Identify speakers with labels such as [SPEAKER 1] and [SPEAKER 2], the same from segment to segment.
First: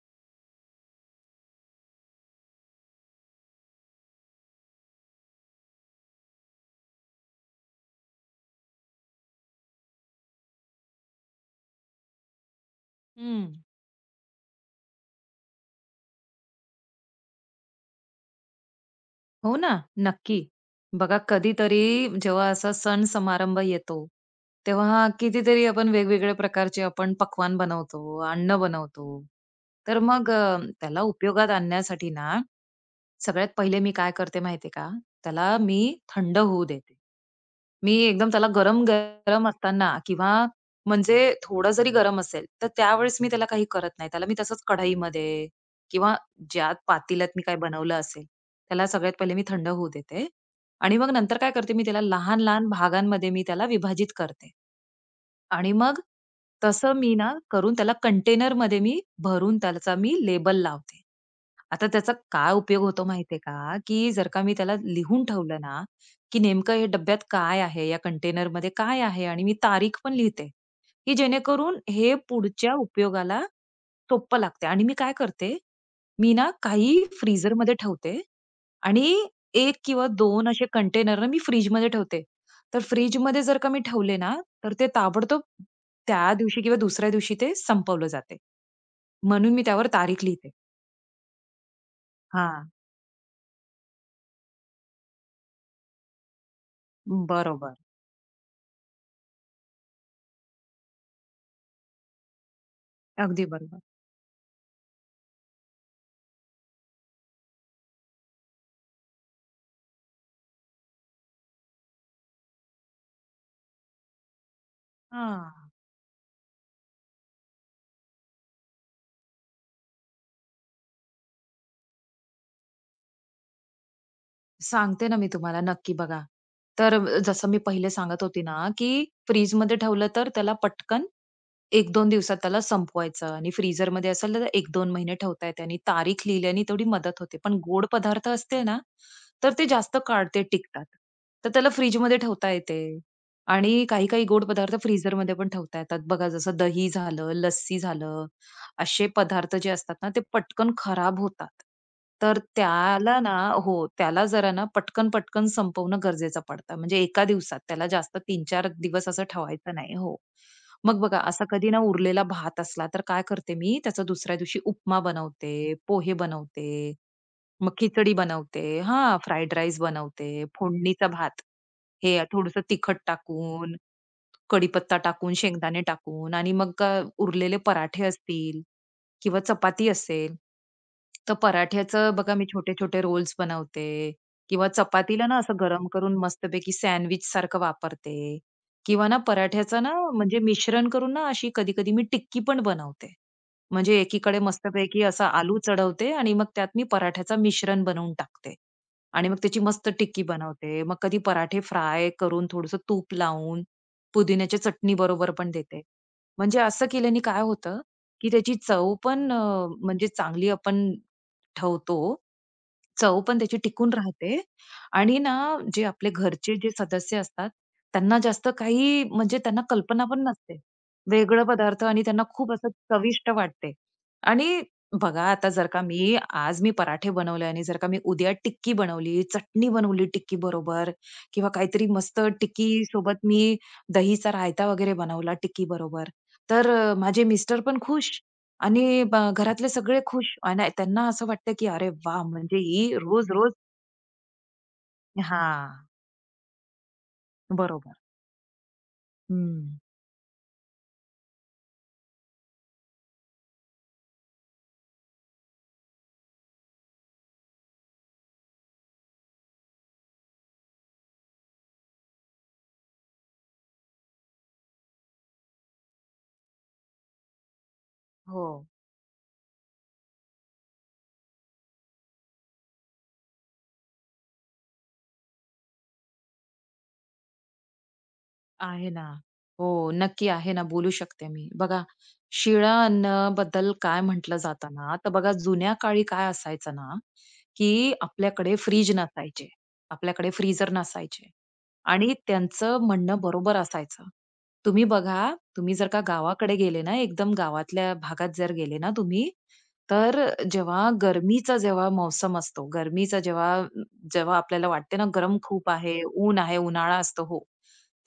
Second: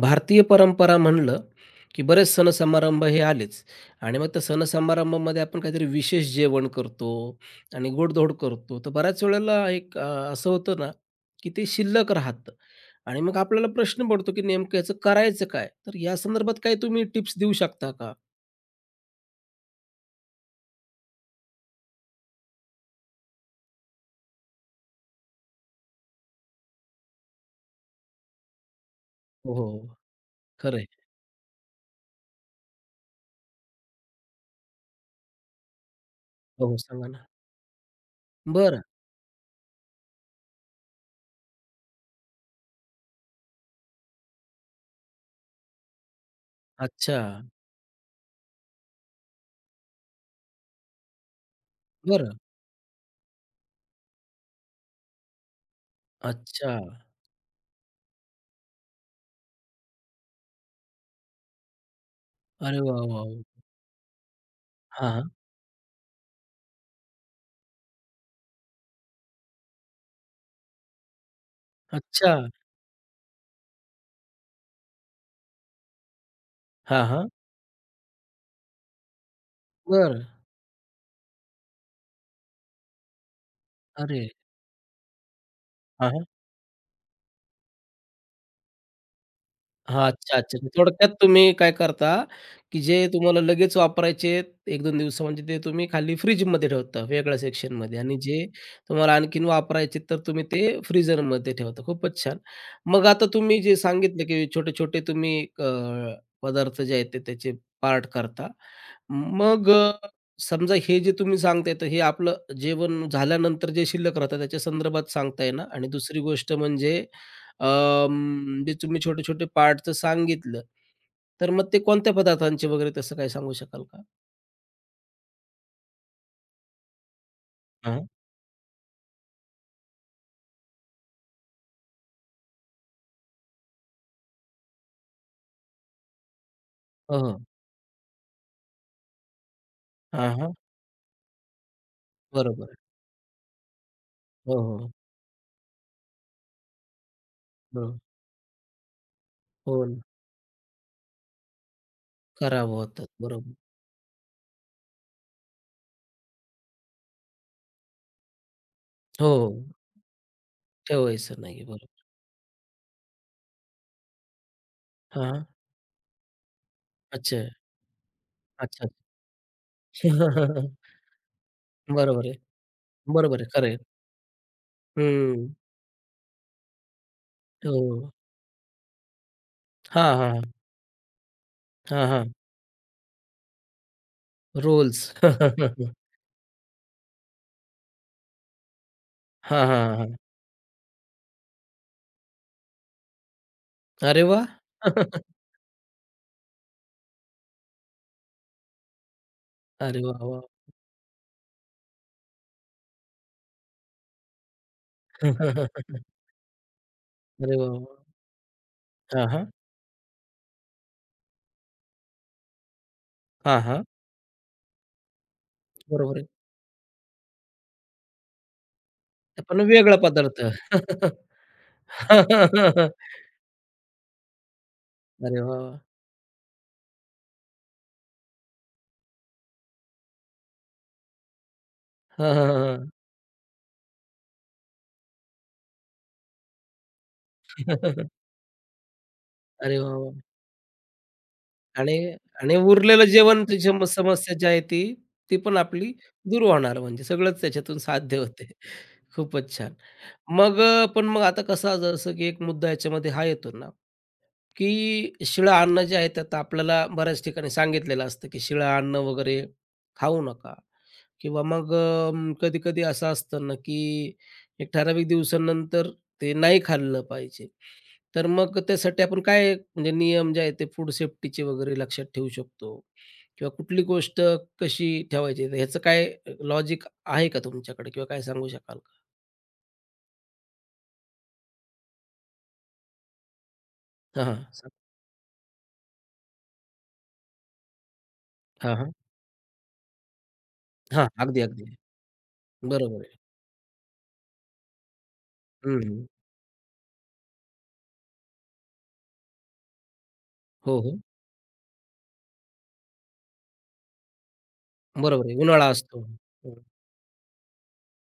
[SPEAKER 1] भारतीय परंपरा म्हणलं, की बरेच सण-समारंभ हे आलेच आणि मग त्या सण-समारंभामध्ये आपण काहीतरी विशेष जेवण करतो आणि गोडधोड करतो. तर बऱ्याच वेळेला एक असं होतं ना, की ते शिल्लक राहतं आणि मग
[SPEAKER 2] हं.
[SPEAKER 1] आपल्याला प्रश्न पडतो, की नेमकं याचं करायचं काय? तर या संदर्भात काही तुम्ही टिप्स देऊ शकता का?
[SPEAKER 2] हो ना, नक्की. बघा कधीतरी जेव्हा असा सण समारंभ येतो, तेव्हा कितीतरी आपण वेगवेगळ्या प्रकारचे आपण पक्वान्न बनवतो, अन्न बनवतो.
[SPEAKER 1] हो, हो.
[SPEAKER 2] तर मग त्याला उपयोगात आणण्यासाठी ना, सगळ्यात पहिले मी काय करते माहिती का, त्याला मी थंड होऊ
[SPEAKER 1] हो, हो.
[SPEAKER 2] देते.
[SPEAKER 1] सांगा ना.
[SPEAKER 2] मी एकदम त्याला
[SPEAKER 1] बरं.
[SPEAKER 2] गरम-गरम असताना किंवा म्हणजे थोडं जरी गरम असेल, तर त्यावेळेस मी त्याला काही करत नाही. त्याला मी तसंच कढईमध्ये किंवा ज्या
[SPEAKER 1] अच्छा.
[SPEAKER 2] पातेल्यात मी काही बनवलं असेल, त्याला सगळ्यात पहिले मी थंड होऊ देते आणि मग नंतर काय करते, मी त्याला
[SPEAKER 1] बरं.
[SPEAKER 2] लहान-लहान भागांमध्ये मी त्याला विभाजित करते. आणि मग
[SPEAKER 1] अच्छा.
[SPEAKER 2] तसं मी ना करून त्याला कंटेनरमध्ये मी भरून त्याचा मी लेबल लावते. आता त्याचा काय
[SPEAKER 1] अरे
[SPEAKER 2] उपयोग
[SPEAKER 1] वाह,
[SPEAKER 2] होतो
[SPEAKER 1] वाह! वाह!
[SPEAKER 2] माहितीये का, की जर का मी त्याला
[SPEAKER 1] हां,
[SPEAKER 2] लिहून
[SPEAKER 1] हां.
[SPEAKER 2] ठेवलं ना, की नेमकं हे डब्यात काय आहे, या कंटेनरमध्ये काय आहे आणि मी तारीख पण लिहिते, की जेणेकरून हे
[SPEAKER 1] अच्छा.
[SPEAKER 2] पुढच्या उपयोगाला सोपं लागते. आणि मी काय करते, मी ना काही
[SPEAKER 1] हां, हां.
[SPEAKER 2] फ्रीझरमध्ये ठेवते आणि 1 किंवा
[SPEAKER 1] बरं.
[SPEAKER 2] दोन असे कंटेनर ना मी फ्रिजमध्ये ठेवते. तर फ्रिजमध्ये जर का मी ठेवले
[SPEAKER 1] अरे!
[SPEAKER 2] ना, तर ते ताबडतोब त्या दिवशी किंवा दुसऱ्या दिवशी ते संपवलं जाते. म्हणून मी त्यावर
[SPEAKER 1] हां,
[SPEAKER 2] तारीख
[SPEAKER 1] अच्छा,
[SPEAKER 2] लिहिते.
[SPEAKER 1] अच्छा. थोडक्यात तुम्ही काय करता,
[SPEAKER 2] हां,
[SPEAKER 1] की जे तुम्हाला लगेच वापरायचे आहेत 1-2 दिवस म्हणजे ते तुम्ही खाली फ्रिजमध्ये ठेवता वेगळ्या
[SPEAKER 2] बरोबर.
[SPEAKER 1] सेक्शनमध्ये आणि जे तुम्हाला आणखीन वापरायचे तर तुम्ही ते फ्रीझरमध्ये ठेवता. खूपच छान. मग आता
[SPEAKER 2] अगदी
[SPEAKER 1] तुम्ही जे
[SPEAKER 2] बरोबर.
[SPEAKER 1] सांगितलं, की छोटे-छोटे तुम्ही पदार्थ जे आहेत ते त्याचे पार्ट करता. मग समजा हे जे तुम्ही सांगताय तर हे आपलं जेवण झाल्यानंतर जे शिल्लक राहतं त्याच्या संदर्भात सांगताय ना?
[SPEAKER 2] हां.
[SPEAKER 1] आणि दुसरी गोष्ट म्हणजे जे तुम्ही छोटे-छोटे पार्टचं सांगितलं, तर मग ते कोणत्या पदार्थांचे वगैरे तसं काही सांगू शकाल का?
[SPEAKER 2] सांगते ना मी तुम्हाला नक्की बघा. तर जसं मी पहिले
[SPEAKER 1] हां.
[SPEAKER 2] सांगत होती ना, की फ्रिजमध्ये ठेवलं तर त्याला पटकन 1-2 दिवसात त्याला संपवायचं आणि फ्रीझरमध्ये असेल तर 1-2 महिने ठेवता येते आणि तारीख लिहिल्याने तेवढी
[SPEAKER 1] हो,
[SPEAKER 2] मदत
[SPEAKER 1] हो.
[SPEAKER 2] होते. पण गोड पदार्थ असते ना, तर ते जास्त काळ
[SPEAKER 1] हां,
[SPEAKER 2] ते
[SPEAKER 1] हां.
[SPEAKER 2] टिकतात. तर त्याला फ्रिजमध्ये ठेवता
[SPEAKER 1] बरोबर आहे.
[SPEAKER 2] येते आणि काही-काही गोड
[SPEAKER 1] हो,
[SPEAKER 2] पदार्थ
[SPEAKER 1] हो.
[SPEAKER 2] फ्रीझरमध्ये पण ठेवता येतात. बघा जसं दही झालं, लस्सी
[SPEAKER 1] हो.
[SPEAKER 2] झालं, असे पदार्थ जे
[SPEAKER 1] हो
[SPEAKER 2] असतात
[SPEAKER 1] ना.
[SPEAKER 2] ना, ते पटकन खराब होतात. तर
[SPEAKER 1] खराब होतात.
[SPEAKER 2] त्याला ना
[SPEAKER 1] बरोबर.
[SPEAKER 2] हो, त्याला जरा ना पटकन-पटकन संपवणं गरजेचं पडतं. म्हणजे एका दिवसात त्याला जास्त 3-4 दिवस असं
[SPEAKER 1] हो. हो.
[SPEAKER 2] ठेवायचं नाही. हो. मग बघा
[SPEAKER 1] ठेवायचं
[SPEAKER 2] असा
[SPEAKER 1] नाही.
[SPEAKER 2] कधी ना
[SPEAKER 1] बरोबर.
[SPEAKER 2] उरलेला भात असला तर काय करते मी त्याचा दुसऱ्या दिवशी उपमा
[SPEAKER 1] हां.
[SPEAKER 2] बनवते, पोहे बनवते,
[SPEAKER 1] अच्छा.
[SPEAKER 2] मग खिचडी बनवते
[SPEAKER 1] अच्छा.
[SPEAKER 2] हां, फ्राईड राईस बनवते, फोडणीचा भात. हे
[SPEAKER 1] बरोबर आहे.
[SPEAKER 2] थोडंसं तिखट
[SPEAKER 1] बरोबर आहे. खरं
[SPEAKER 2] टाकून
[SPEAKER 1] आहे.
[SPEAKER 2] कढीपत्ता टाकून,
[SPEAKER 1] हं.
[SPEAKER 2] शेंगदाणे टाकून आणि मग उरलेले पराठे
[SPEAKER 1] हो.
[SPEAKER 2] असतील किंवा चपाती
[SPEAKER 1] हां,
[SPEAKER 2] असेल,
[SPEAKER 1] हां.
[SPEAKER 2] तर
[SPEAKER 1] हां,
[SPEAKER 2] पराठ्याचं
[SPEAKER 1] हां.
[SPEAKER 2] बघा मी छोटे-छोटे रोल्स बनवते किंवा
[SPEAKER 1] रोल्स.
[SPEAKER 2] चपातीला ना असं गरम करून मस्तपैकी सँडविचसारखं वापरते किंवा ना
[SPEAKER 1] हां,
[SPEAKER 2] पराठ्याचं ना
[SPEAKER 1] हां, हां.
[SPEAKER 2] म्हणजे मिश्रण करून ना अशी कधी-कधी मी टिक्की पण बनवते. म्हणजे
[SPEAKER 1] अरे
[SPEAKER 2] एकीकडे
[SPEAKER 1] वाह!
[SPEAKER 2] मस्तपैकी असा आलू चढवते आणि मग त्यात मी पराठ्याचं मिश्रण बनवून टाकते आणि मग त्याची मस्त
[SPEAKER 1] अरे वाह,
[SPEAKER 2] टिक्की
[SPEAKER 1] वाह!
[SPEAKER 2] बनवते. मग कधी पराठे फ्राय करून थोडंसं तूप लावून पुदिन्याच्या चटणी बरोबर पण देते. म्हणजे असं केल्याने काय
[SPEAKER 1] अरे वाह,
[SPEAKER 2] होतं,
[SPEAKER 1] वाह!
[SPEAKER 2] की त्याची चव
[SPEAKER 1] हां,
[SPEAKER 2] पण
[SPEAKER 1] हां.
[SPEAKER 2] म्हणजे चांगली आपण ठेवतो. चव पण त्याची
[SPEAKER 1] हां, हां.
[SPEAKER 2] टिकून राहते आणि ना जे आपले
[SPEAKER 1] बरोबर आहे.
[SPEAKER 2] घरचे जे सदस्य असतात, त्यांना जास्त काही म्हणजे
[SPEAKER 1] पण
[SPEAKER 2] त्यांना
[SPEAKER 1] वेगळा
[SPEAKER 2] कल्पना पण
[SPEAKER 1] पदार्थ.
[SPEAKER 2] नसते. वेगळं पदार्थ आणि त्यांना खूप असं चविष्ट वाटते. आणि बघा
[SPEAKER 1] अरे
[SPEAKER 2] आता
[SPEAKER 1] वाह!
[SPEAKER 2] जर
[SPEAKER 1] वाह!
[SPEAKER 2] का मी आज मी पराठे बनवले आणि जर का मी उद्या टिक्की बनवली, चटणी बनवली टिक्की बरोबर किंवा काहीतरी मस्त
[SPEAKER 1] हां, हां, हां,
[SPEAKER 2] टिक्की
[SPEAKER 1] हां.
[SPEAKER 2] सोबत मी दहीचा रायता वगैरे बनवला टिक्की बरोबर. तर माझे मिस्टर पण खुश आणि ब घरातले
[SPEAKER 1] अरे वाह!
[SPEAKER 2] सगळे
[SPEAKER 1] वाह!
[SPEAKER 2] खुश आणि त्यांना असं वाटतं, की "अरे
[SPEAKER 1] आणि
[SPEAKER 2] वाह!
[SPEAKER 1] आणि
[SPEAKER 2] म्हणजे ही
[SPEAKER 1] उरलेलं जेवण
[SPEAKER 2] रोज-रोज"
[SPEAKER 1] त्याची मग समस्या जी आहे ती, ती पण
[SPEAKER 2] हां,
[SPEAKER 1] आपली दूर होणार म्हणजे सगळंच त्याच्यातून
[SPEAKER 2] बरोबर.
[SPEAKER 1] साध्य होते. खूपच छान.
[SPEAKER 2] हं.
[SPEAKER 1] मग पण मग आता कसा जसं की एक मुद्दा याच्यामध्ये हा येतो ना, की शिळं अन्न जे आहे ते आता आपल्याला बऱ्याच ठिकाणी सांगितलेलं असतं, की शिळं अन्न वगैरे खाऊ नका. किंवा मग कधी-कधी असं असतं ना, की एक ठराविक दिवसानंतर ते नाही खाल्लं पाहिजे. तर
[SPEAKER 2] हो.
[SPEAKER 1] मग त्यासाठी आपण काय म्हणजे नियम जे आहेत ते फूड सेफ्टीचे वगैरे लक्षात ठेवू शकतो? किंवा कुठली गोष्ट कशी ठेवायची? तर ह्याचं काय लॉजिक आहे का तुमच्याकडे किंवा काय सांगू शकाल
[SPEAKER 2] आहे
[SPEAKER 1] का?
[SPEAKER 2] ना. हो, नक्की आहे ना, बोलू शकते मी. बघा, शिळा अन्नाबद्दल काय
[SPEAKER 1] हां,
[SPEAKER 2] म्हटलं
[SPEAKER 1] हां.
[SPEAKER 2] जातं ना, तर बघा जुन्या काळी काय असायचं ना, की आपल्याकडे
[SPEAKER 1] हां,
[SPEAKER 2] फ्रिज
[SPEAKER 1] हां.
[SPEAKER 2] नसायचे. आपल्याकडे फ्रीझर नसायचे
[SPEAKER 1] अगदी, अगदी.
[SPEAKER 2] आणि त्यांचं
[SPEAKER 1] बरोबर आहे.
[SPEAKER 2] म्हणणं बरोबर असायचं. तुम्ही बघा, तुम्ही
[SPEAKER 1] हं,
[SPEAKER 2] जर का
[SPEAKER 1] हं.
[SPEAKER 2] गावाकडे गेले ना, एकदम गावातल्या भागात जर गेले ना तुम्ही, तर
[SPEAKER 1] हो,
[SPEAKER 2] जेव्हा
[SPEAKER 1] हो.
[SPEAKER 2] गरमीचा जेव्हा मौसम असतो, गरमीचा जेव्हा जेव्हा आपल्याला वाटते ना
[SPEAKER 1] बरोबर आहे.
[SPEAKER 2] गरम
[SPEAKER 1] उन्हाळा
[SPEAKER 2] खूप
[SPEAKER 1] असतो.
[SPEAKER 2] आहे, ऊन
[SPEAKER 1] हं,
[SPEAKER 2] आहे, उन्हाळा असतो. हो.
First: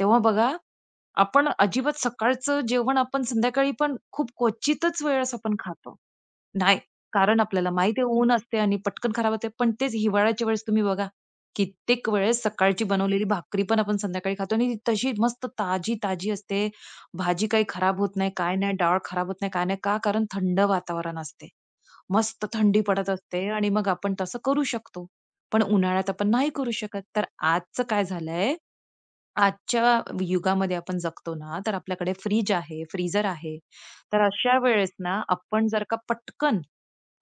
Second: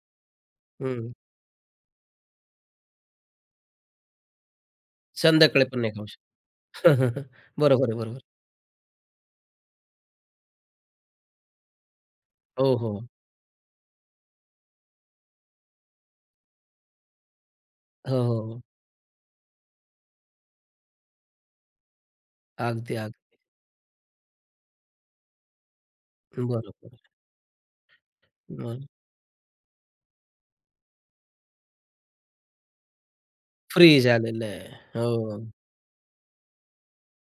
[SPEAKER 2] तेव्हा बघा,
[SPEAKER 1] हं.
[SPEAKER 2] आपण अजिबात सकाळचं जेवण आपण संध्याकाळी पण खूप क्वचितच वेळेस आपण
[SPEAKER 1] संध्याकाळी पण नाही
[SPEAKER 2] खातो.
[SPEAKER 1] खाऊ शकत.
[SPEAKER 2] नाही, कारण आपल्याला
[SPEAKER 1] बरोबर आहे,
[SPEAKER 2] माहिती आहे
[SPEAKER 1] बरोबर.
[SPEAKER 2] ऊन असते आणि पटकन खराब होते. पण तेच हिवाळ्याच्या वेळेस तुम्ही बघा, कित्येक वेळेस
[SPEAKER 1] हो,
[SPEAKER 2] सकाळची
[SPEAKER 1] हो.
[SPEAKER 2] बनवलेली भाकरी पण आपण संध्याकाळी खातो आणि ती तशी मस्त ताजी-ताजी असते. भाजी काही खराब
[SPEAKER 1] हो,
[SPEAKER 2] होत नाही,
[SPEAKER 1] हो,
[SPEAKER 2] काय
[SPEAKER 1] हो.
[SPEAKER 2] नाही, डाळ खराब होत नाही, काय नाही. का? कारण थंड वातावरण असते. मस्त थंडी
[SPEAKER 1] अगदी,
[SPEAKER 2] पडत
[SPEAKER 1] अगदी.
[SPEAKER 2] असते आणि मग आपण तसं करू शकतो. पण उन्हाळ्यात आपण नाही करू
[SPEAKER 1] बरोबर.
[SPEAKER 2] शकत. तर आजचं काय झालंय
[SPEAKER 1] मग
[SPEAKER 2] आजच्या युगामध्ये आपण जगतो ना, तर आपल्याकडे फ्रीज आहे, फ्रीजर आहे.
[SPEAKER 1] फ्री
[SPEAKER 2] तर
[SPEAKER 1] झालेलं
[SPEAKER 2] अशा
[SPEAKER 1] आहे.
[SPEAKER 2] वेळेस ना,
[SPEAKER 1] हो.
[SPEAKER 2] आपण जर का पटकन,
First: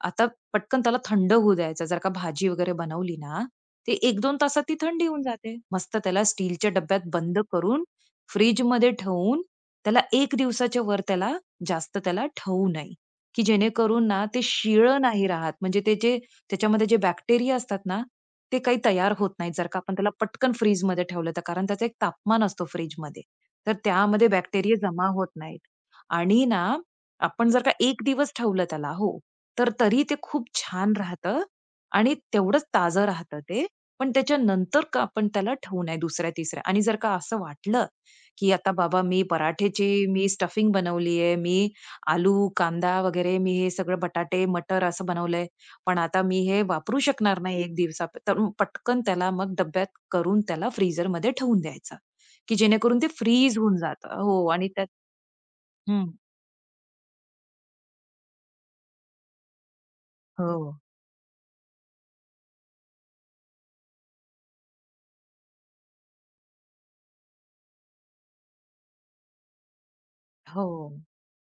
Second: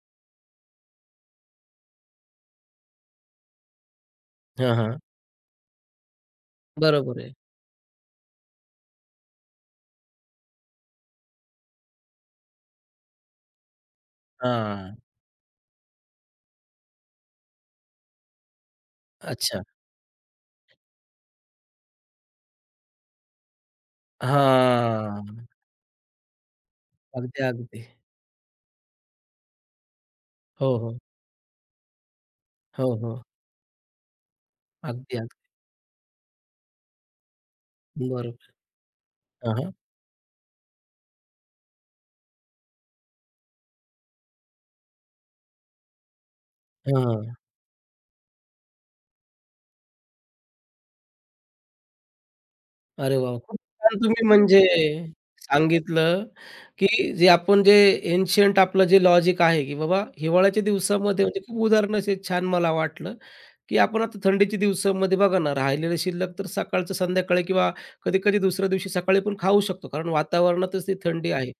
[SPEAKER 2] आता पटकन त्याला थंड होऊ द्यायचं. जर का भाजी वगैरे बनवली ना, ते एक दोन तासात
[SPEAKER 1] हां,
[SPEAKER 2] ती
[SPEAKER 1] हां.
[SPEAKER 2] थंडी होऊन जाते. मस्त त्याला स्टीलच्या डब्यात
[SPEAKER 1] बरोबर आहे.
[SPEAKER 2] बंद करून, फ्रिजमध्ये ठेवून, त्याला 1 दिवसाच्या वर त्याला जास्त त्याला ठेवू नये, की जेणेकरून ना, ते
[SPEAKER 1] हां.
[SPEAKER 2] शिळं नाही राहत. म्हणजे ते त्याच्यामध्ये जे बॅक्टेरिया असतात ना, ते काही तयार होत नाहीत,
[SPEAKER 1] अच्छा.
[SPEAKER 2] जर का आपण त्याला पटकन फ्रीजमध्ये ठेवलं तर. कारण त्याचा एक तापमान असतो फ्रिजमध्ये, तर त्यामध्ये बॅक्टेरिया जमा
[SPEAKER 1] हां.
[SPEAKER 2] होत नाहीत. आणि ना,
[SPEAKER 1] अगदी,
[SPEAKER 2] आपण जर का
[SPEAKER 1] अगदी.
[SPEAKER 2] 1 दिवस ठेवलं त्याला हो, तर तरी ते खूप
[SPEAKER 1] हो,
[SPEAKER 2] छान
[SPEAKER 1] हो.
[SPEAKER 2] राहतं आणि तेवढंच
[SPEAKER 1] हो,
[SPEAKER 2] ताजं
[SPEAKER 1] हो.
[SPEAKER 2] राहतं ते. पण त्याच्यानंतर का
[SPEAKER 1] अगदी,
[SPEAKER 2] आपण
[SPEAKER 1] अगदी.
[SPEAKER 2] त्याला ठेवू नये दुसऱ्या-तिसऱ्या आणि जर का असं वाटलं,
[SPEAKER 1] बरोबर.
[SPEAKER 2] की आता बाबा मी
[SPEAKER 1] हां, हां.
[SPEAKER 2] पराठ्याची मी स्टफिंग बनवली आहे, मी आलू, कांदा वगैरे मी हे सगळं बटाटे, मटर असं बनवलंय. पण आता मी हे वापरू
[SPEAKER 1] हां.
[SPEAKER 2] शकणार नाही 1 दिवसा तर मग पटकन त्याला मग डब्यात करून त्याला फ्रीझरमध्ये ठेवून द्यायचं, की जेणेकरून ते
[SPEAKER 1] अरे वाह! खूप
[SPEAKER 2] फ्रीज होऊन
[SPEAKER 1] छान
[SPEAKER 2] जातं.
[SPEAKER 1] तुम्ही
[SPEAKER 2] हो
[SPEAKER 1] म्हणजे
[SPEAKER 2] आणि त्यात हं.
[SPEAKER 1] सांगितलं, की जे आपण जे एन्शियंट आपलं जे लॉजिक आहे, की बाबा हिवाळ्याच्या
[SPEAKER 2] हो.
[SPEAKER 1] दिवसामध्ये म्हणजे खूप उदाहरण असे छान मला वाटलं, की आपण आता थंडीच्या दिवसामध्ये बघा ना, राहिलेलं शिल्लक तर सकाळचं संध्याकाळी किंवा कधी-कधी दुसऱ्या दिवशी सकाळी पण खाऊ शकतो. कारण
[SPEAKER 2] हो.
[SPEAKER 1] वातावरणातच ती थंडी आहे.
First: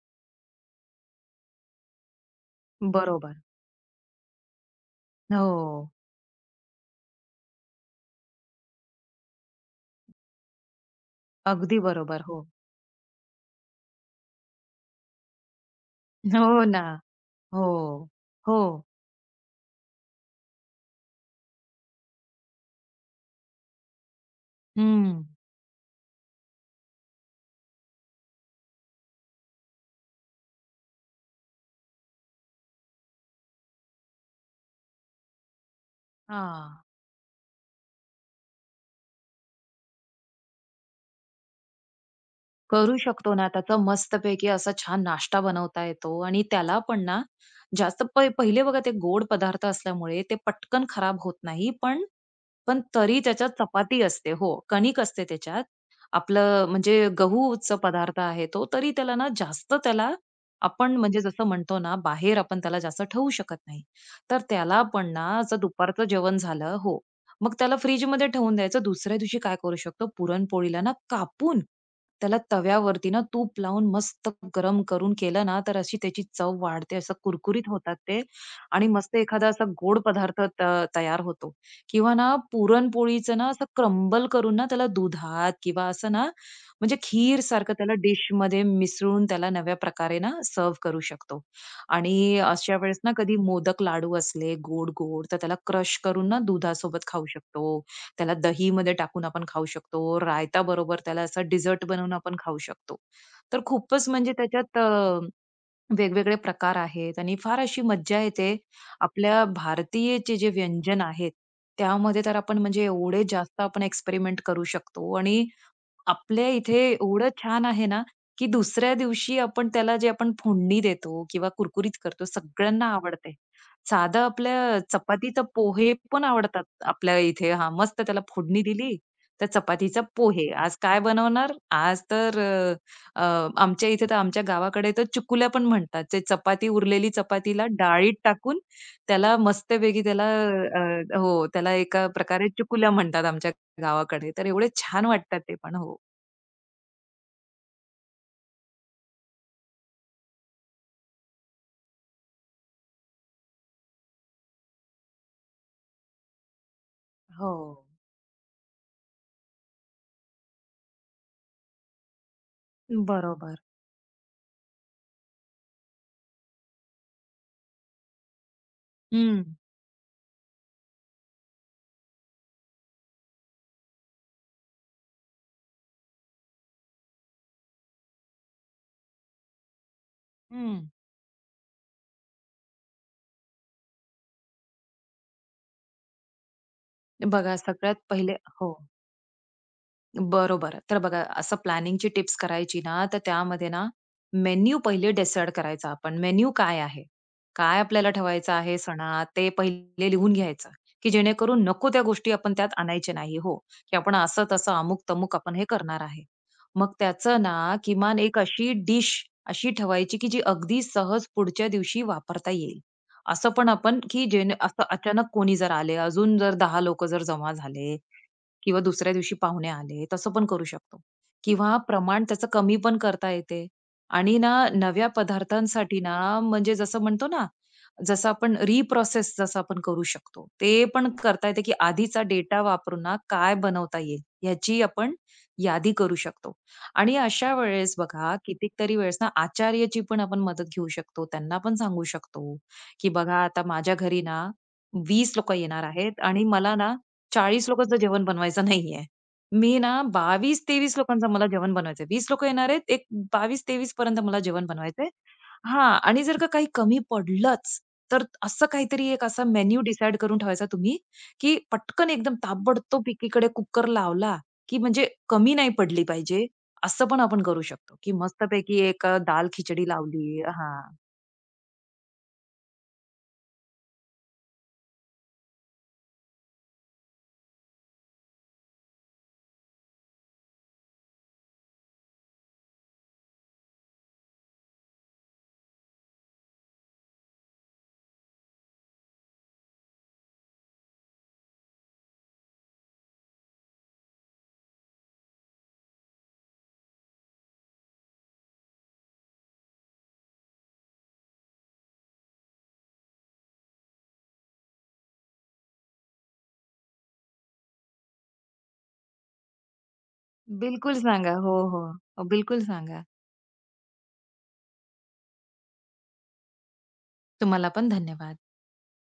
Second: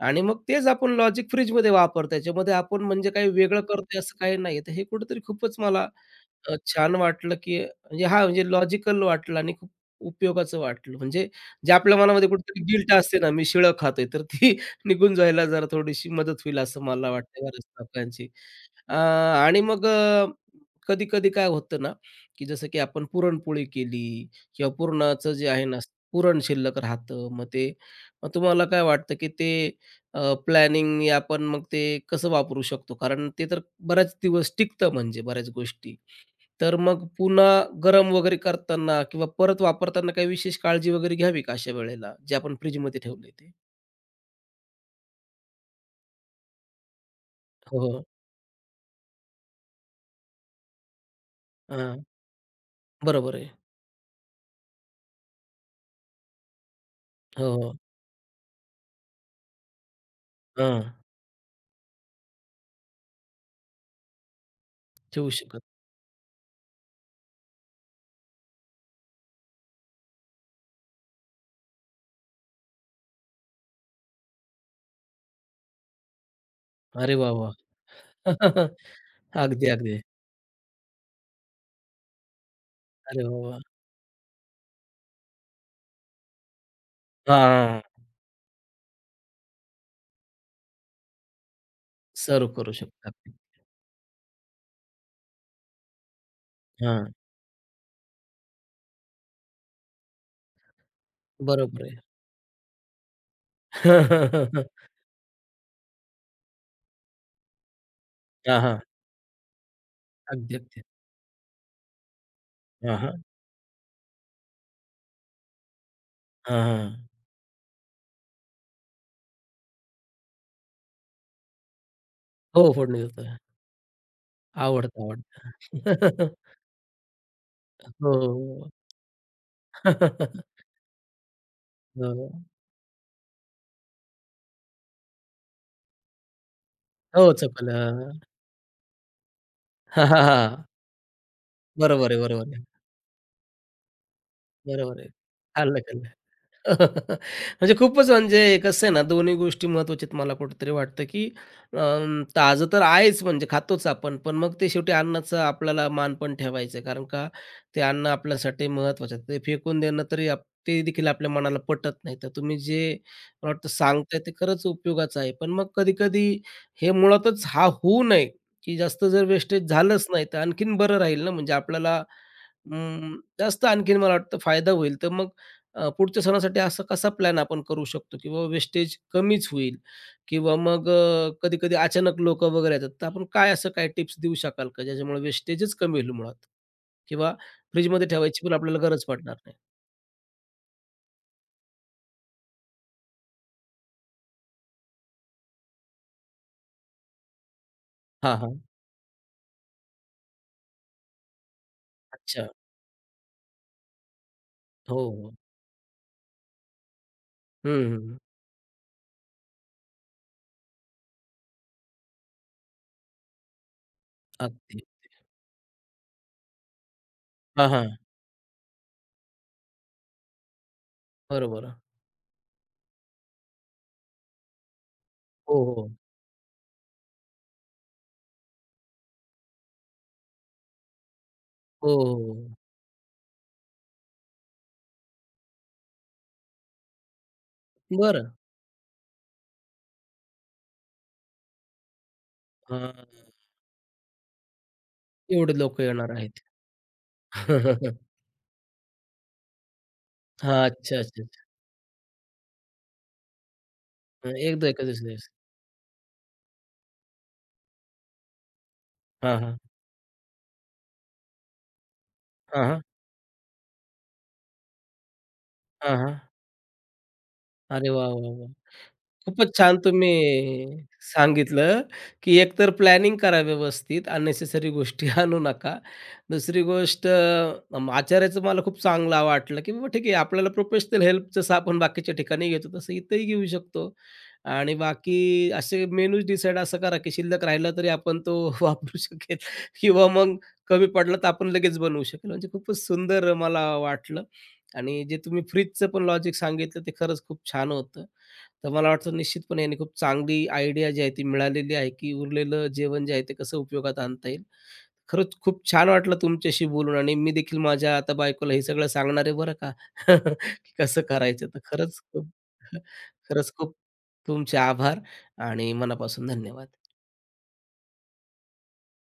[SPEAKER 1] आणि मग तेच आपण लॉजिक फ्रिजमध्ये वापरतो. त्याच्यामध्ये आपण म्हणजे काही
[SPEAKER 2] बरोबर.
[SPEAKER 1] वेगळं करतोय असं काही नाही. तर हे कुठेतरी खूपच मला
[SPEAKER 2] हो.
[SPEAKER 1] छान वाटलं, की म्हणजे हां, म्हणजे लॉजिकल वाटलं आणि खूप उपयोगाचं वाटलं. म्हणजे जे
[SPEAKER 2] अगदी
[SPEAKER 1] आपल्या
[SPEAKER 2] बरोबर.
[SPEAKER 1] मनामध्ये
[SPEAKER 2] हो.
[SPEAKER 1] कुठेतरी गिल्ट असते ना, मी शिळं खातोय, तर ती निघून जायला जरा थोडीशी मदत होईल
[SPEAKER 2] हो
[SPEAKER 1] असं
[SPEAKER 2] ना.
[SPEAKER 1] मला वाटतं बऱ्याच
[SPEAKER 2] हो.
[SPEAKER 1] लोकांची.
[SPEAKER 2] हो.
[SPEAKER 1] आणि मग कधी कधी काय होतं ना, की जसं की आपण पुरणपोळी केली किंवा
[SPEAKER 2] हं.
[SPEAKER 1] पुरणाचं जे आहे ना, पुरण शिल्लक राहतं. मग तुम्हाला काय वाटतं, की ते प्लॅनिंग आपण मग ते कसं वापरू शकतो? कारण ते तर बऱ्याच दिवस टिकतं म्हणजे बऱ्याच गोष्टी.
[SPEAKER 2] हां.
[SPEAKER 1] तर मग पुन्हा गरम वगैरे करताना किंवा परत वापरताना काही विशेष काळजी वगैरे घ्यावी का अशा वेळेला, जे आपण
[SPEAKER 2] करू
[SPEAKER 1] फ्रिजमध्ये ठेवलंय
[SPEAKER 2] शकतो ना,
[SPEAKER 1] ते?
[SPEAKER 2] त्याचा मस्तपैकी असा छान नाश्ता बनवता येतो आणि त्याला पण ना,
[SPEAKER 1] हो,
[SPEAKER 2] जास्त
[SPEAKER 1] हो.
[SPEAKER 2] पहिले बघा ते गोड पदार्थ असल्यामुळे ते पटकन खराब होत नाही. पण पण तरी
[SPEAKER 1] बरोबर आहे.
[SPEAKER 2] त्याच्यात चपाती असते हो, कणिक असते त्याच्यात. आपलं म्हणजे
[SPEAKER 1] हो, हो.
[SPEAKER 2] गहूचा पदार्थ आहे तो, तरी त्याला ना जास्त त्याला
[SPEAKER 1] हां,
[SPEAKER 2] आपण म्हणजे जसं म्हणतो ना, बाहेर आपण त्याला जास्त ठेवू शकत नाही. तर त्याला पण ना
[SPEAKER 1] ठेवू
[SPEAKER 2] असं
[SPEAKER 1] शकत.
[SPEAKER 2] दुपारचं जेवण झालं हो, मग त्याला फ्रिजमध्ये ठेवून द्यायचं. दुसऱ्या दिवशी काय करू शकतो, पुरणपोळीला ना कापून त्याला तव्यावरती ना तूप लावून मस्त गरम करून केलं ना, तर अशी त्याची चव वाढते.
[SPEAKER 1] अरे
[SPEAKER 2] असं
[SPEAKER 1] वाह, वाह!
[SPEAKER 2] कुरकुरीत होतात ते आणि मस्त एखादा असा
[SPEAKER 1] अगदी,
[SPEAKER 2] गोड
[SPEAKER 1] अगदी.
[SPEAKER 2] पदार्थ तयार होतो. किंवा ना
[SPEAKER 1] अरे
[SPEAKER 2] पुरणपोळीचं
[SPEAKER 1] वाह,
[SPEAKER 2] ना
[SPEAKER 1] वाह!
[SPEAKER 2] असं क्रम्बल करून ना त्याला दुधात किंवा असं ना म्हणजे
[SPEAKER 1] हां, हां,
[SPEAKER 2] खीरसारखं त्याला
[SPEAKER 1] हां.
[SPEAKER 2] डिशमध्ये मिसळून त्याला नव्या प्रकारे ना सर्व्ह करू शकतो. आणि
[SPEAKER 1] सर्व्ह करू
[SPEAKER 2] अशा वेळेस
[SPEAKER 1] शकतो
[SPEAKER 2] ना
[SPEAKER 1] आपण.
[SPEAKER 2] कधी मोदक लाडू असले गोड-गोड, तर त्याला क्रश करून ना दुधासोबत
[SPEAKER 1] हां.
[SPEAKER 2] खाऊ शकतो. त्याला दहीमध्ये टाकून आपण खाऊ शकतो. रायता बरोबर त्याला असा
[SPEAKER 1] बरोबर
[SPEAKER 2] डिझर्ट
[SPEAKER 1] आहे.
[SPEAKER 2] बनवून आपण खाऊ शकतो. तर खूपच म्हणजे त्याच्यात वेगवेगळे प्रकार आहेत आणि फार अशी मज्जा येते.
[SPEAKER 1] हां, हां.
[SPEAKER 2] आपल्या भारतीयचे जे
[SPEAKER 1] अगदी, अगदी.
[SPEAKER 2] व्यंजन आहेत, त्यामध्ये तर आपण म्हणजे
[SPEAKER 1] हां, हां.
[SPEAKER 2] एवढे जास्त आपण एक्सपेरिमेंट करू शकतो आणि आपल्या
[SPEAKER 1] हां,
[SPEAKER 2] इथे
[SPEAKER 1] हां.
[SPEAKER 2] एवढं छान आहे ना, की दुसऱ्या दिवशी आपण त्याला जे आपण फोडणी देतो किंवा कुरकुरीत करतो
[SPEAKER 1] हो,
[SPEAKER 2] सगळ्यांना
[SPEAKER 1] फोडणी देतो.
[SPEAKER 2] आवडते. साधं आपल्या
[SPEAKER 1] आवडतं,
[SPEAKER 2] चपातीचा
[SPEAKER 1] आवडतं.
[SPEAKER 2] पोहे पण आवडतात आपल्या इथे. हां, मस्त
[SPEAKER 1] हो.
[SPEAKER 2] त्याला फोडणी
[SPEAKER 1] हो.
[SPEAKER 2] दिली, तर चपातीचा पोहे. आज काय बनवणार? आज
[SPEAKER 1] हो,
[SPEAKER 2] तर अ, अ, आमच्या इथे तर आमच्या गावाकडे तर चुकुल्या पण म्हणतात. ते चपाती उरलेली
[SPEAKER 1] हो,
[SPEAKER 2] चपातीला
[SPEAKER 1] चपला.
[SPEAKER 2] डाळीत टाकून त्याला मस्तपैकी
[SPEAKER 1] हां, हां,
[SPEAKER 2] त्याला
[SPEAKER 1] हां.
[SPEAKER 2] हो, त्याला एका
[SPEAKER 1] बरोबर आहे,
[SPEAKER 2] प्रकारे
[SPEAKER 1] बरोबर आहे.
[SPEAKER 2] चुकुल्या म्हणतात आमच्या गावाकडे. तर एवढे
[SPEAKER 1] बरोबर
[SPEAKER 2] छान
[SPEAKER 1] आहे.
[SPEAKER 2] वाटतात ते पण.
[SPEAKER 1] खाल्लं,
[SPEAKER 2] हो.
[SPEAKER 1] खाल्लं. म्हणजे खूपच म्हणजे कसं आहे ना, दोन्ही गोष्टी महत्त्वाच्या आहेत. मला कुठेतरी वाटतं, की ताजं तर आहेच म्हणजे खातोच आपण. पण मग ते शेवटी अन्नाचा आपल्याला मान पण ठेवायचा आहे. कारण का
[SPEAKER 2] हो.
[SPEAKER 1] ते अन्न आपल्यासाठी महत्त्वाचं आहे. ते फेकून देणं तरी ते देखील आपल्या मनाला पटत नाही. तर तुम्ही जे मला
[SPEAKER 2] बरोबर.
[SPEAKER 1] वाटतं सांगताय ते खरंच उपयोगाचं आहे. पण मग कधी-कधी हे मुळातच हा होऊ नये, की जास्त जर
[SPEAKER 2] हं.
[SPEAKER 1] वेस्टेज झालंच नाही, तर आणखीन बरं राहील ना. म्हणजे आपल्याला जास्त आणखीन मला वाटतं फायदा होईल. तर मग पुढच्या सणासाठी असा कसा प्लॅन आपण करू शकतो किंवा वेस्टेज कमीच होईल किंवा
[SPEAKER 2] हं.
[SPEAKER 1] मग कधी-कधी अचानक लोकं वगैरे येतात, तर आपण काय असं काय टिप्स देऊ शकाल का? ज्याच्यामुळे वेस्टेजच कमी होईल मुळात किंवा
[SPEAKER 2] बघा सगळ्यात
[SPEAKER 1] फ्रिजमध्ये
[SPEAKER 2] पहिले
[SPEAKER 1] ठेवायची पण
[SPEAKER 2] हो.
[SPEAKER 1] आपल्याला गरज पडणार नाही.
[SPEAKER 2] बरोबर. तर बघा असं प्लॅनिंगची टिप्स करायची ना, तर त्यामध्ये ना मेन्यू पहिले डिसाईड करायचा आपण. मेन्यू काय आहे? काय आपल्याला
[SPEAKER 1] हां,
[SPEAKER 2] ठेवायचं
[SPEAKER 1] हां.
[SPEAKER 2] आहे सणात? ते पहिले लिहून घ्यायचं, की जेणेकरून नको त्या गोष्टी
[SPEAKER 1] अच्छा.
[SPEAKER 2] आपण त्यात आणायचे नाही हो, की आपण असं-तसं,
[SPEAKER 1] हो, हो.
[SPEAKER 2] अमुक-तमुक आपण हे करणार आहे. मग त्याचं ना
[SPEAKER 1] हं, हं.
[SPEAKER 2] किमान एक अशी डिश अशी ठेवायची, की जी अगदी सहज पुढच्या दिवशी वापरता येईल. असं पण आपण की जेणे
[SPEAKER 1] अगदी.
[SPEAKER 2] असं अचानक कोणी जर आले, अजून जर 10 लोकं जर जमा
[SPEAKER 1] हां, हां.
[SPEAKER 2] झाले, किंवा दुसऱ्या दिवशी पाहुणे आले, तसं पण करू शकतो.
[SPEAKER 1] बरोबर.
[SPEAKER 2] किंवा प्रमाण त्याचं कमी पण करता येते आणि ना नव्या
[SPEAKER 1] हो, हो.
[SPEAKER 2] पदार्थांसाठी ना म्हणजे जसं म्हणतो ना, जसं आपण रिप्रोसेस जसं आपण करू शकतो. ते पण करता येते, की
[SPEAKER 1] हो, हो,
[SPEAKER 2] आधीचा
[SPEAKER 1] हो.
[SPEAKER 2] डेटा वापरून ना काय बनवता येईल, ह्याची आपण यादी करू शकतो. आणि अशा वेळेस
[SPEAKER 1] बरं.
[SPEAKER 2] बघा, कितीतरी वेळेस ना आचार्याची पण आपण मदत घेऊ शकतो. त्यांना पण सांगू शकतो,
[SPEAKER 1] हां.
[SPEAKER 2] की बघा आता माझ्या घरी ना 20
[SPEAKER 1] एवढे
[SPEAKER 2] लोकं
[SPEAKER 1] लोकं
[SPEAKER 2] येणार
[SPEAKER 1] येणार
[SPEAKER 2] आहेत
[SPEAKER 1] आहेत.
[SPEAKER 2] आणि मला ना 40 लोकांचं जेवण बनवायचं नाहीये. मी ना
[SPEAKER 1] हां.
[SPEAKER 2] 22-23
[SPEAKER 1] अच्छा, अच्छा,
[SPEAKER 2] लोकांचं
[SPEAKER 1] अच्छा.
[SPEAKER 2] मला जेवण बनवायचंय. 20 लोकं येणार आहेत, एक 22-23 पर्यंत
[SPEAKER 1] हा,
[SPEAKER 2] मला जेवण
[SPEAKER 1] एकदा एका
[SPEAKER 2] बनवायचंय.
[SPEAKER 1] दिवशी
[SPEAKER 2] हां, आणि जर का काही कमी पडलंच तर असं काहीतरी एक
[SPEAKER 1] हां,
[SPEAKER 2] असा
[SPEAKER 1] हां.
[SPEAKER 2] मेन्यू डिसाईड करून ठेवायचा तुम्ही, की पटकन एकदम
[SPEAKER 1] हां, हां.
[SPEAKER 2] ताबडतोब एकीकडे कुकर लावला, की म्हणजे कमी नाही
[SPEAKER 1] हां,
[SPEAKER 2] पडली
[SPEAKER 1] हां.
[SPEAKER 2] पाहिजे, असं पण आपण करू
[SPEAKER 1] अरे
[SPEAKER 2] शकतो,
[SPEAKER 1] वाह,
[SPEAKER 2] की
[SPEAKER 1] वाह, वाह!
[SPEAKER 2] मस्तपैकी एक
[SPEAKER 1] खूपच छान
[SPEAKER 2] दाल-खिचडी
[SPEAKER 1] तुम्ही
[SPEAKER 2] लावली हां.
[SPEAKER 1] सांगितलं, की एकतर प्लॅनिंग करा व्यवस्थित, अननेसेसरी गोष्टी आणू नका. दुसरी गोष्ट आचार्याचं मला खूप चांगला वाटलं, की बाबा ठीक आहे आपल्याला प्रोफेशनल हेल्प जसं आपण बाकीच्या ठिकाणी घेतो, तसं इथंही घेऊ शकतो. आणि बाकी असे मेनूज डिसाईड असं करा, की शिल्लक राहिला तरी आपण तो वापरू शकेल किंवा मग कमी पडला तर आपण लगेच बनवू शकेल. म्हणजे खूपच सुंदर मला वाटलं आणि जे तुम्ही फ्रिजचं पण लॉजिक सांगितलं ते खरंच खूप छान होतं. तर मला वाटतं निश्चितपणे याने खूप चांगली आयडिया जी आहे ती मिळालेली आहे, की उरलेलं जेवण जे आहे ते कसं उपयोगात आणता येईल. खरंच खूप छान वाटलं तुमच्याशी बोलून आणि मी देखील माझ्या आता बायकोला हे सगळं सांगणार आहे बरं का, की
[SPEAKER 2] बिलकुल
[SPEAKER 1] कसं
[SPEAKER 2] सांगा.
[SPEAKER 1] करायचं.
[SPEAKER 2] हो,
[SPEAKER 1] तर
[SPEAKER 2] हो.
[SPEAKER 1] खरंच
[SPEAKER 2] हो,
[SPEAKER 1] खूप
[SPEAKER 2] बिलकुल सांगा.
[SPEAKER 1] खरंच खूप तुमचे आभार आणि मनापासून धन्यवाद.
[SPEAKER 2] तुम्हाला पण धन्यवाद.